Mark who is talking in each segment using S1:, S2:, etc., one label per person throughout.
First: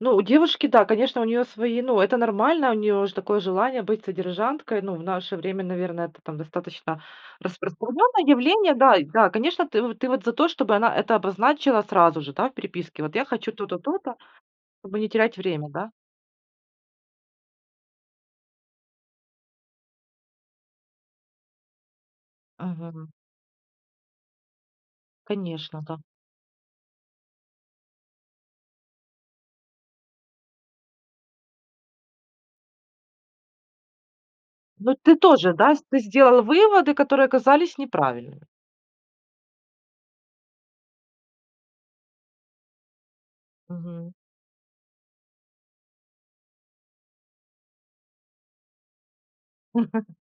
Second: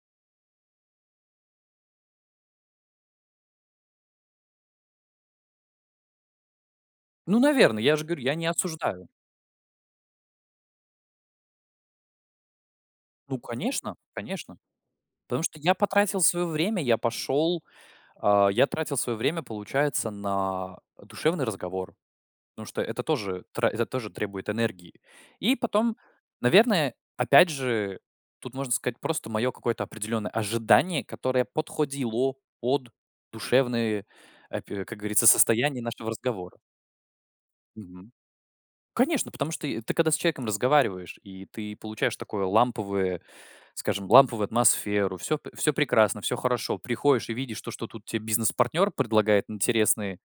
S1: Ну у девушки, да, конечно, у неё свои ну, это нормально. У нее же такое желание быть содержанкой. Ну, в наше время, наверно, это там достаточно
S2: Ну, наверно, я же говорю,
S1: распространенное
S2: я не
S1: явление. Да, и
S2: осуждаю.
S1: да, конечно, ты вот ты вот за то, чтобы она это обозначила сразу же, да, в переписке. Вот я
S2: Ну,
S1: хочу то-то,
S2: конечно
S1: то-то,
S2: конечно.
S1: чтобы не терять
S2: Потому что
S1: время,
S2: я
S1: да?
S2: потратил своё время, я пошёл. А, я тратил своё время, получается, на, э, душевный разговор. Потому что это
S1: Мгм.
S2: тоже тра это тоже требует энергии. И
S1: Конечно,
S2: потом,
S1: да.
S2: наверное, опять же, тут можно сказать просто мое какое-то определенное ожидание, которое подходило под душевные, апи
S1: Ну
S2: как
S1: ты
S2: говорится,
S1: тоже, да,
S2: состояние
S1: с ты
S2: нашего
S1: сделал
S2: разговора.
S1: выводы, которые оказались
S2: Мгм.
S1: неправильными.
S2: Конечно, потому что, э, ты когда с человеком разговариваешь, и ты получаешь такое ламповое, скажем,
S1: Мгм.
S2: ламповую атмосферу, всё п всё прекрасно, всё хорошо. Приходишь и видишь то, что тут те бизнес-партнер предлагает интересный,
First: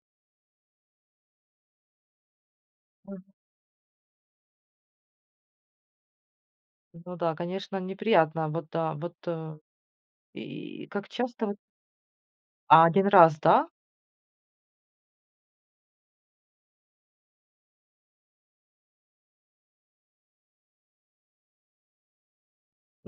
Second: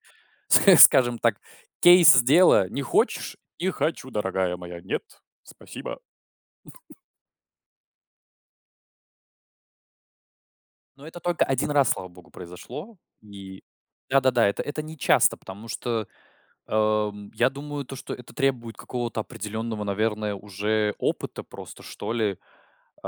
S2: ск скажем так, кейс дела. Не хочешь? Не хочу, дорогая моя. Нет, спасибо.
S1: Ну да, конечно неприятно. Вот да, вот, э. И
S2: Ну
S1: как
S2: это только
S1: часто вы?
S2: 1 раз, слава богу,
S1: А
S2: произошло.
S1: 1 раз,
S2: И
S1: да?
S2: да-да-да, это это нечасто, потому что, ам, я думаю, то, что это требует какого-то определённого, наверное, уже опыта просто, что ли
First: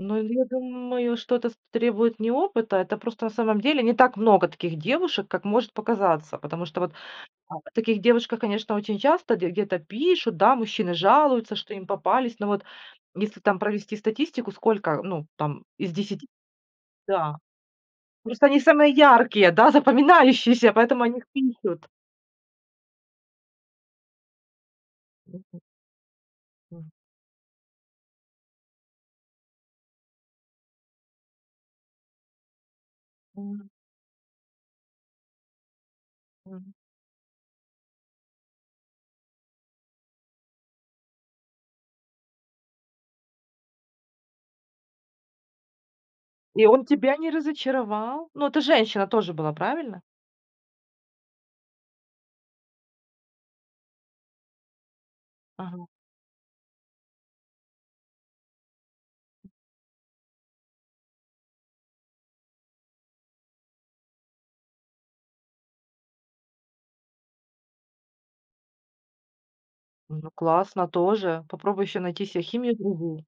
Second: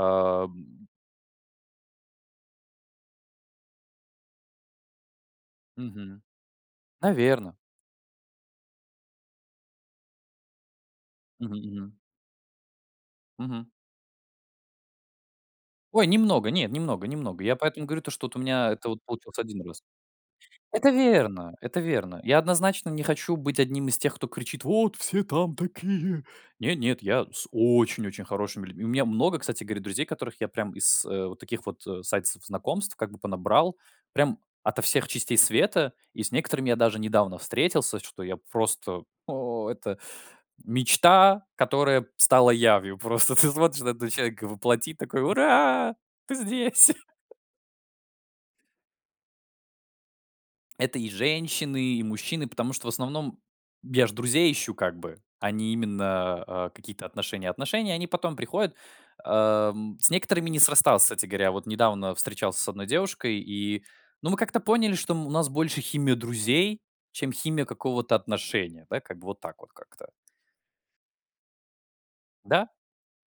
S1: Ну я думаю, что это с требует не опыта. Это просто, на самом деле, не так много таких девушек, как может
S2: Мгм.
S1: показаться. Потому что вот,
S2: Наверно.
S1: да, о таких девушках, конечно, очень часто де где-то пишут, да, мужчины
S2: Мгм,
S1: жалуются, что им
S2: мгм.
S1: попались. Но вот если там
S2: Мгм.
S1: провести статистику, сколько, э, ну там из
S2: Ой,
S1: 10,
S2: немного, нет, немного
S1: да.
S2: немного. Я поэтому говорю, то что вот у
S1: Просто они
S2: меня это
S1: самые
S2: вот получилось
S1: яркие,
S2: 1
S1: да,
S2: раз.
S1: запоминающиеся,
S2: Это
S1: поэтому о них
S2: верно, это
S1: пишут.
S2: верно. Я однозначно не хочу быть одним из тех, кто кричит: "Вот все там такие!" Нет,
S1: Мг.
S2: нет, я с очень очень хорошими людьми У меня много, кстати говоря, друзей, которых я прям из, э, вот таких вот, э, сайтов знакомств, как бы, понабрал. Прям ото всех частей света. И с некоторыми
S1: Мгм.
S2: я даже недавно встретился, что я просто, о это мечта, которая стала явью. Просто ты смотришь на этого человека воплоти, такой: "Ура, ты
S1: И он
S2: здесь!"
S1: тебя не разочаровал? Ну это женщина тоже была, правильно?
S2: Это и женщины, и мужчины, потому что, в основном, я же друзей ищу, как бы, а не
S1: Мгм.
S2: именно, а, какие-то отношения. Отношения, они потом приходят, ам, с некоторыми не срасталось, кстати говоря. Вот недавно встречался с 1 девушкой, и ну мы как-то поняли, что мы у нас больше химия друзей, чем химия какого-то отношения. Да, как бы вот так вот как-то.
S1: Ну классно тоже. Попробуй ещё найти се
S2: Да!
S1: химию друзей.